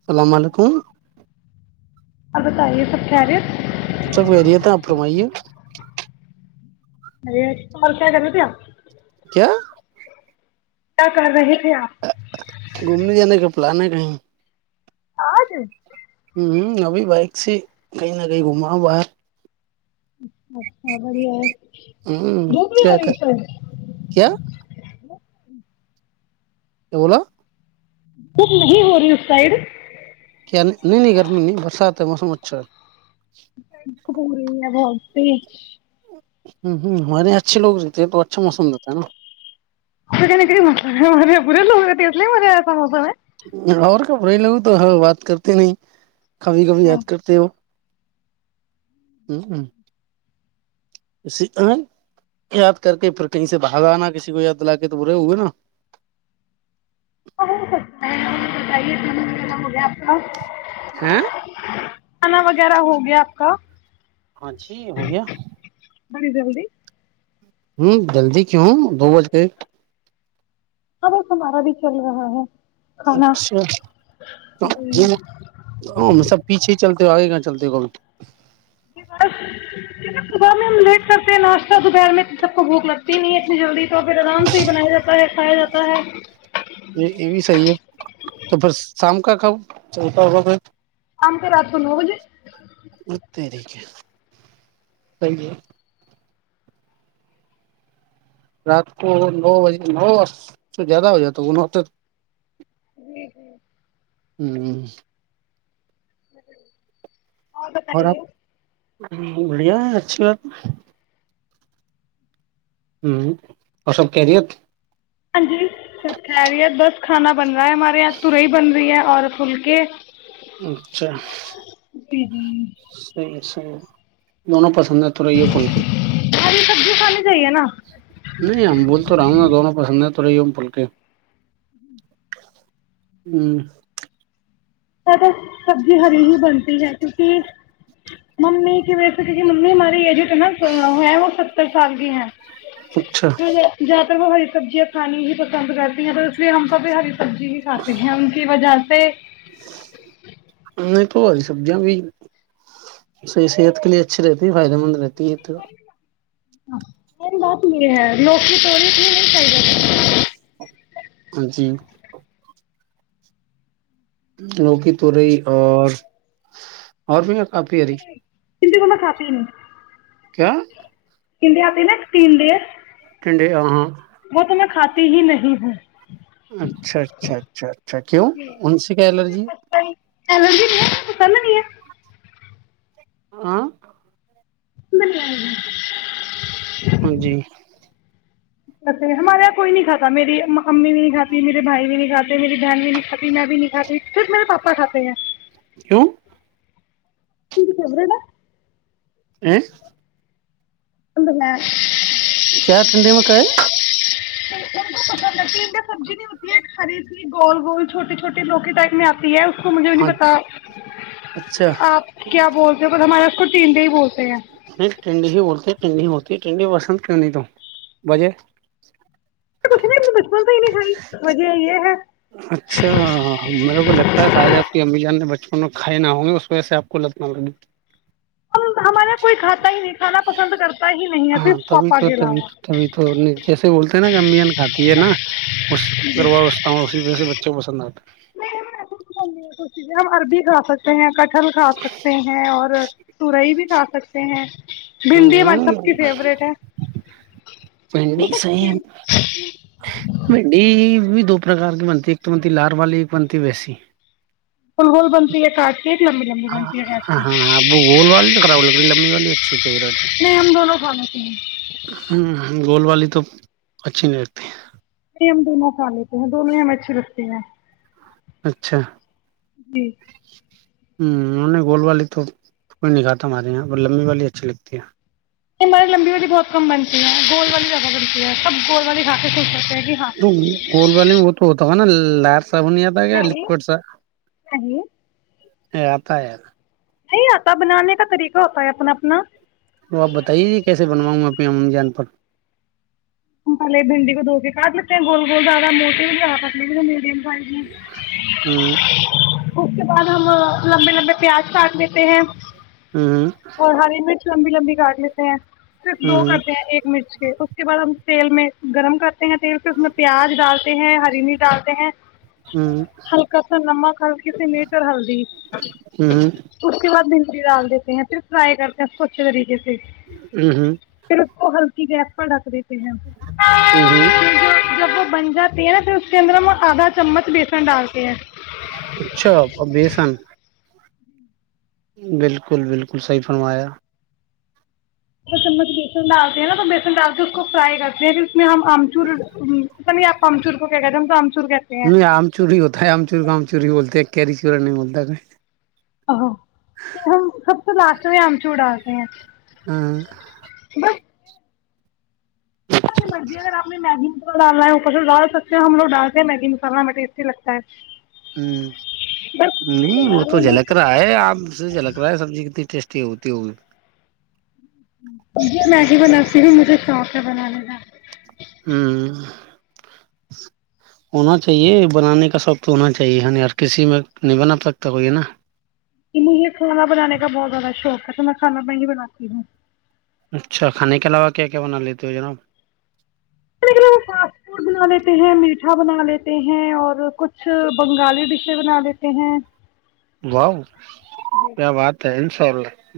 السلام علیکم کو آپ بتائیے سب کهریت سب کحریت آپ فرمائیے اور کیا کر رہا تھے اپ کیا گیا کر رہا گھومنے جانے کے پلان ہے کہیں آج ہوں ابھی بائک سے کہیں نہ کہیں گھما ہ باہر اچھا بڑیا ہے [inaudible] ہوں دھوپ نہیں ہو کیا رہی کر اس سائڈ کیا [inaudible] کیا بولا خود نہیں ہو رہی اس سائید [unintelligible] کیا نہیں نہیں نہیں گرمی نہیں برسات ہے موسم اچھا ہے [unintelligible] پچ ہ ہ ہمارے یہاں اچھے لوگ رہتے ہیں تو اچھا موسم رہتا ہے نا [unintelligible] [unintelligible] کبھی کبھی یاد کرتے ہو [unintelligible] اس یاد کر کے پھر کہیں سے بھاگ آنا کسی کو یاد دلا کے تو برے ہوئے نا [unintelligible] ہیں کھانا وغیرہ ہو گیا آپ کا ہاں جی ہو گیا بڑی جلدی ہوں جلدی کیو دو بج گئے ہاں بس ہمارا بھی چل رہا ہے کھانا اچھا سب پیچھے چلتا آئے گ چلد کول بس صبح میں ہم لیٹ کرتے ہیں ناشتہ دوپہر میں سب کو بھوک لگتی نہیں ہے جلدی تو پھر آرام سے ہی بنایا جاتا ہے کھایا جاتا ہے یہ یہ بھی صحیح ہے تو پھر شام کا کب چلتا ہوگا پھر شام کا رات کے نو بجے [inaudible] [inaudible] [unintelligible] [inaudible] [inaudible] [inaudible] اور آپ [unintelligible] [unintelligible] [unintelligible] [unintelligible] [inaudible] [unintelligible] [unintelligible] جی جی [inaudible] [inaudible] ہری سبزی کھانی [unintelligible] چاہیے نا [unintelligible] [unintelligible] [unintelligible] [inaudible] [inaudible] [unintelligible] [unintelligible] [unintelligible] اچھا [unintelligible] [unintelligible] [unintelligible] [unintelligible] [unintelligible] [inaudible] [unintelligible] [inaudible] [unintelligible] [unintelligible] [unintelligible] [unintelligible] [unintelligible] [unintelligible] اچھا اچھا اچھا اچھا کیوں ان سے کیا الرجی ہے [unintelligible] ہاں [unintelligible] ہاں جی اے ہمارے یہاں کوئی نہیں کھاتا میری امی بھی نہیں کھاتی میرے بھائی بھی نہیں کاتے میری بہن بھی نہیں کھاتی میں بھی نہیں کھاتی صرف میرے پاپا کھاتے ہیں کیوں [unintelligible] [unintelligible] [unintelligible] کیا ٹھنڈی مک ہے [unintelligible] تو مجھے بھی نہیں ہے پتا اچھا آپ کیا بولتے ہو ب ہمارے ک چینے ہی بولت نہیں ٹنڈ ہی بولتے ہیں ٹنڈ ہی بولتے ت ٹھنڈی پسند کرنی تو بجے تو کچھ نہیں نے بچپن تو ہی نہیں کھائی وجیا یہ ہے اچھا میرے کو لگتا ہے شاہ جہب کی امی جان نے بچ کھائے نہ ہوں گے اس وجہ سے آپ کو لتنا لگے ہم ہمارے یہاں کوئی کھاتا ہی نہیں کھانا پسند کرتا ہی نہیں ہے صرف پاپا کے علاوہ [unintelligible] اسی وج سے بچوں پسند [unintelligible] [unintelligible] کٹہل کھا سکتے ہیں اور تورئی بھی آ سکتے ہیں ہے بھندی ہماری ہاں سب کی فیوریٹ ہے بھنڈی سیم بھنڈی دو پرکار کی بنتی ایک تو بنتی لار والی ایک بنتی ویسی فل ہول بنتی ہے کٹ ہاں ہاں اب بول وال کرا ل کر ہم وال ف ہے نہیں ہم دونوں کھا لیتے ہیں ہ گول والی تو اچھی نہیں لگتی نہیں ہم دونوں کھا لیتے ہیں دونوں ہی ہم اچھی لگتی ہیں اچھا [unintelligible] ہ انہوں نے گولڈ والی توئی نہیں کھاتا ہمارے یہاں پر لمبی والی اچھی لگتی ہے یہ ہماراری لمبی ہولی بہت کم بنتیی گول والی جگہ بنتی ہے سب گول والی کا کے سو سکتے ہیں کہ ہاں تو گول والے میں ب تو تو ہے نا لاس س بنیا تھا کیا نہیں لکویڈ س نہیں یہ آت ہے ار نہیں آتا بنانے کا طریقہ ہوتا ہے اپنا اپنا تو آپ بتائیے جی کیسے بنواؤں گا اپنی ا جان پر ملے بھنڈی کو دھو کے کاٹ لیتے ہیں گول گول زیادہ موٹی میڈیم ہ ہوں اس کے بعد ہم لمبے لمبے پیاز کاٹ لیتے ہیں ہوں اور ہری مرچ لمبی لمبی کاٹ لیتے ہیں صرف دو ہوں کرتے ہیں ایک مرچ کے اس کے بعد ہم تیل میں گرم کر تیل سے اس میں پیاز ڈالتے ہیں ہرینی ڈالتے ہیں ہوں ہلکا سا نمک ہلکی سی میٹ اور ہلدی ہوں اس کے بعد پی ڈال دیتے ہیں پھر فرائی کرتے ہیں سوچھ طریقے سے ہوں پھر کو ہلکا کی گیپ پڑک رہ جب ہوں ہوں۔ بنجہ تیرہ تر چندرم اور آدا چمچ بی ن ڈالتے ہیں اچھا اور بیسن بالکل بالکل صحیح فرمایا چمچ بیسن ڈالتے ہیں نا تو بیسن ڈال کے اس کو فرائی کرتے ہیں پھر اس میں ہم آمچور تو نہیں آپ امچور کو کہا ن آم چوری ہوت ہے آم چور کام چور بولتے کیری چور نہیں بولتا ا ہم سب سے لاسٹ میں آمچو ڈالتے ہیں ہاں بس آپ کی مرضی اگر آپ نے میگی متوا ڈالا ہو پچو ڈال سکتے ہیں ہم لوگ ڈالتے ہیں میگی ایسی لگتا ہے ہ بس نہیں وہ یار تو میں بھی جھلک رہا ہے آپ سے جھلک رہا ہے سبزی کتنی ٹیسٹ ہوتے ہو [unintelligible] میگی بناتی بھی مجھے شوق ہے بنانے کا [unintelligible] ہ ہونا چاہیے بنانے کا شوق تو ہونا چاہیے ہر کسی میں نہیں بنا سکتا کو یہ نا مجھے کھانا بنانے کا بہت زیادہ شوق ہے تو میں کھانا میں ہی بناتی ہوں تو ہو جناا [unintelligible] فاسٹ فوڈ بنا لیتے ہیں میٹھا بنا لیتے ہیں اور کچھ بنگالی ڈشے بنا لیتے ہیں وااو کیا بات ہے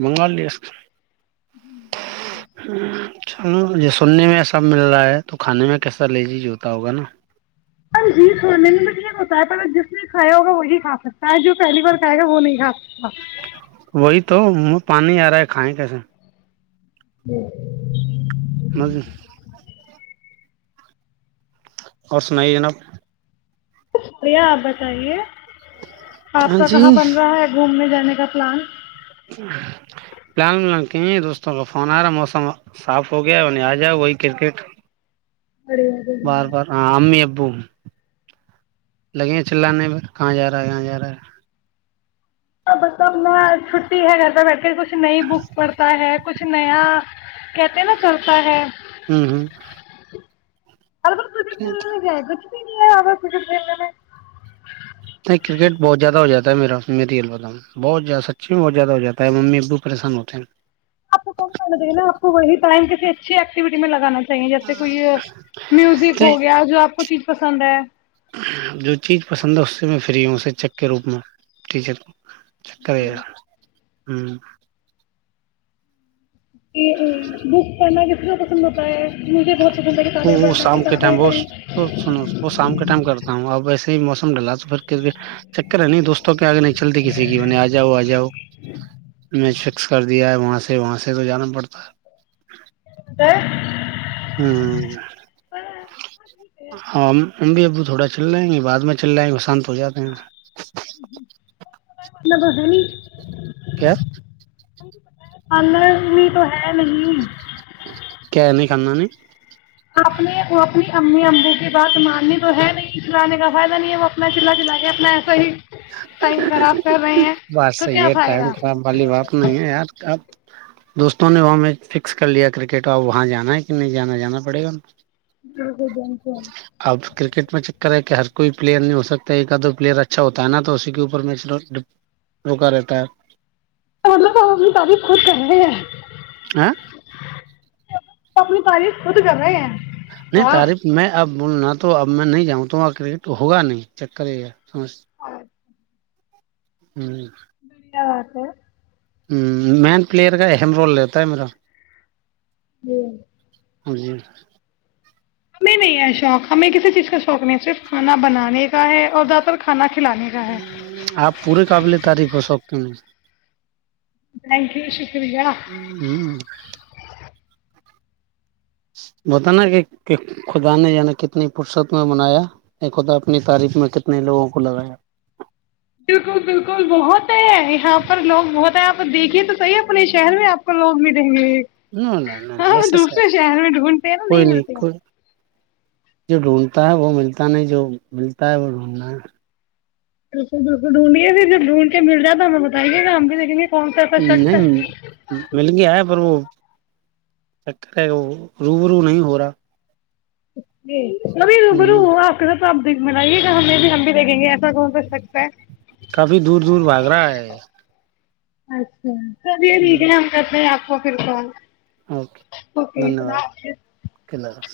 بنگالی اس [unintelligible] ہ ہ [inaudible] چ ج سننے میں سب مل رہا ہے تو کھانے میں کیسا لزیز ہوتا ہوگا نا جی کھانے میں ٹھیک ہوتا ہے پر جس نے کھیا ہوگا وہی کھا سکتا ہے جو پہلی بار کھائے گا وہ نہیں کھا ا [inaudible] وہی تو وہ پانی آ رہا ہے کھائےیں کیسے ہ [inaudible] مجے [unintelligible] اور سنائیے جناب بیا آپ بتائیے آپ ہاں کا جی کہاں بن رہا ہے گھومنے جا کا پلان [unintelligible] پلان ولان کہ دوستوں کا فون آ رہا ہے موسم صاف ہو گیا نہیں آ جاؤ وہی کرکٹ بڑھیا بار بار ہاں امی ابو لگے چللانے میں کہاں جا رہا ہے کہاں جا رہا ہے مطلب میں چھٹی ہے گھر پہ بیٹھ کے کچھ کچھ نئی بک پڑھتا ہے کچھ نیا کہتے نا چلتا ہے [unintelligible] ہوں ہوں [unintelligible] آ بچ [unintelligible] آ س [inaudible] ا مری البم بہت زہ سچ میں بہت زیاد ہو جاتا ہے ممی ابو پریشان ہوتے ہیں آپ کوم کرنا دے نا آپ کو وہی ٹائم کسی اچھی ایکٹیویٹی میں لگانا جیسے کوئی میوزک ہیں ہو گیا جو آپ کو چی پسند ہے [inaudible] جو چیز پسند ہے اس سے میں فری ہوں سے چک کے روپ میں ٹچر چکر [unintelligible] ہوں [unintelligible] بک پڑھنا کتنا پسند ہوتا ہے مجھے بہت پسند ہے وہ کتابیں وہ پڑھنا شام کے ٹائم کتابیں وہ سنو وہ شام کے ٹائم کرتا ہوں اب ایسے موسم ڈالا تو پھر کر کے چکر ہے نہیں دوستوں کے [inaudible] کیاگ نہیں چلتی کسی کی بنی آ جاؤ آ جاؤ [inaudible] میں فکس کر دیا ہے وہاں سے وہاں سے تو جانا پڑھتا ہے پڑھنا ہاں امی ابو تھوڑا چل جائیں گے بعد میں چل جائیں گے شانت ہو جاتے ہیں مطلب ہے نہیں کیا پارلر بھی تو ہے نہیں کیا نہیں کانا نہیں [inaudible] اپنے وہ اپنے امی امبو کی بات مانتے تو ہے نہیں چلانے کا فائدہ نہیں ہے وہ اپنا چلا چلا کے اپنا ایسا ہی ٹائم خراب کر رہے ہیں بات تو صحیح کیا ہے ٹائم فائدہ خراب والی بات نہیں ہے یار اب دوستوں نے وہ میچ فکس کر لیا کرکٹ اب وہاں جانا ہے کہ نہیں جانا جانا پڑے گا ہ [unintelligible] اب کرکٹ میچ کر ہے کہ ہر کوئی پلیئر نہیں ہو سکتا ایکد دو پلیئر اچھا ہوتا ہے نا تو اسی کے اوپر میچ روکا رہتا ہے مطلب ہم اپنی تعریف خود کر رہے ہیں ہاں اپنی تعریف خود کر رہے ہیں نہیں واہ تعریف میں اب نہ تو اب میں نہیں جاؤں تو کریکٹ ہوگا نہیں چکر یہی ہے سمس [unintelligible] ہمم کیا بات ہے ہمم میم پلیئر کا اہم رول رہتا ہے میرا جی جی ہمیں نہیں ہے شوق ہمیں کسی چیز کا شوق نہیں صرف کھانا بنانے کا ہے اور زیادہ تر کھانا کھلانے کا ہے آپ پوری قابل تعریف ہو سکتے ت تھینک یو شکریہ بتانا کہ خدا نے یعنی کتنی فرصت میں بنایا اے خدا اپنی تعریف میں کتنے لوگوں کو لگایا بالکل بالکل بہت ہے یہاں پر لوگ بہت ہیں آپ دیکھیے تو صحیح اپنے شہر میں آپ کو لوگ ملینگے نو نہ نہ ہاں ایسے سے دوسرے شہر میں ڈھونڈتے ہیں نا کوئی نہیں ملتے ہے کوئی جو ڈھونڈتا ہے وہ ملتا نہیں جو ملتا ہے وہ ڈھونڈنا بالکل بالکل ڈھونڈیے پھر جب ڈھونڈکے مل جائے تو ہمیں بتائیے گا ہم بھی دیکھیں گے کون سا ایسا شخص ہے نہیں مل گیایا پر وہ چکر ہے وہ روبرو نہیں ہو رہا جی ابیرو برو ہ آپ کے آپ دیکھ ملائیے گا ہمیں بھی ہم بھی دیکیں گے ایسا کون س سکتا ہے کافی دور دور بھاگ رہا ہے اچھا چلیے ٹھیک ہے ہم کرتے ہیں آپ کوکرک ہوں اوکے دھنیہ واد ک اللہ حافظ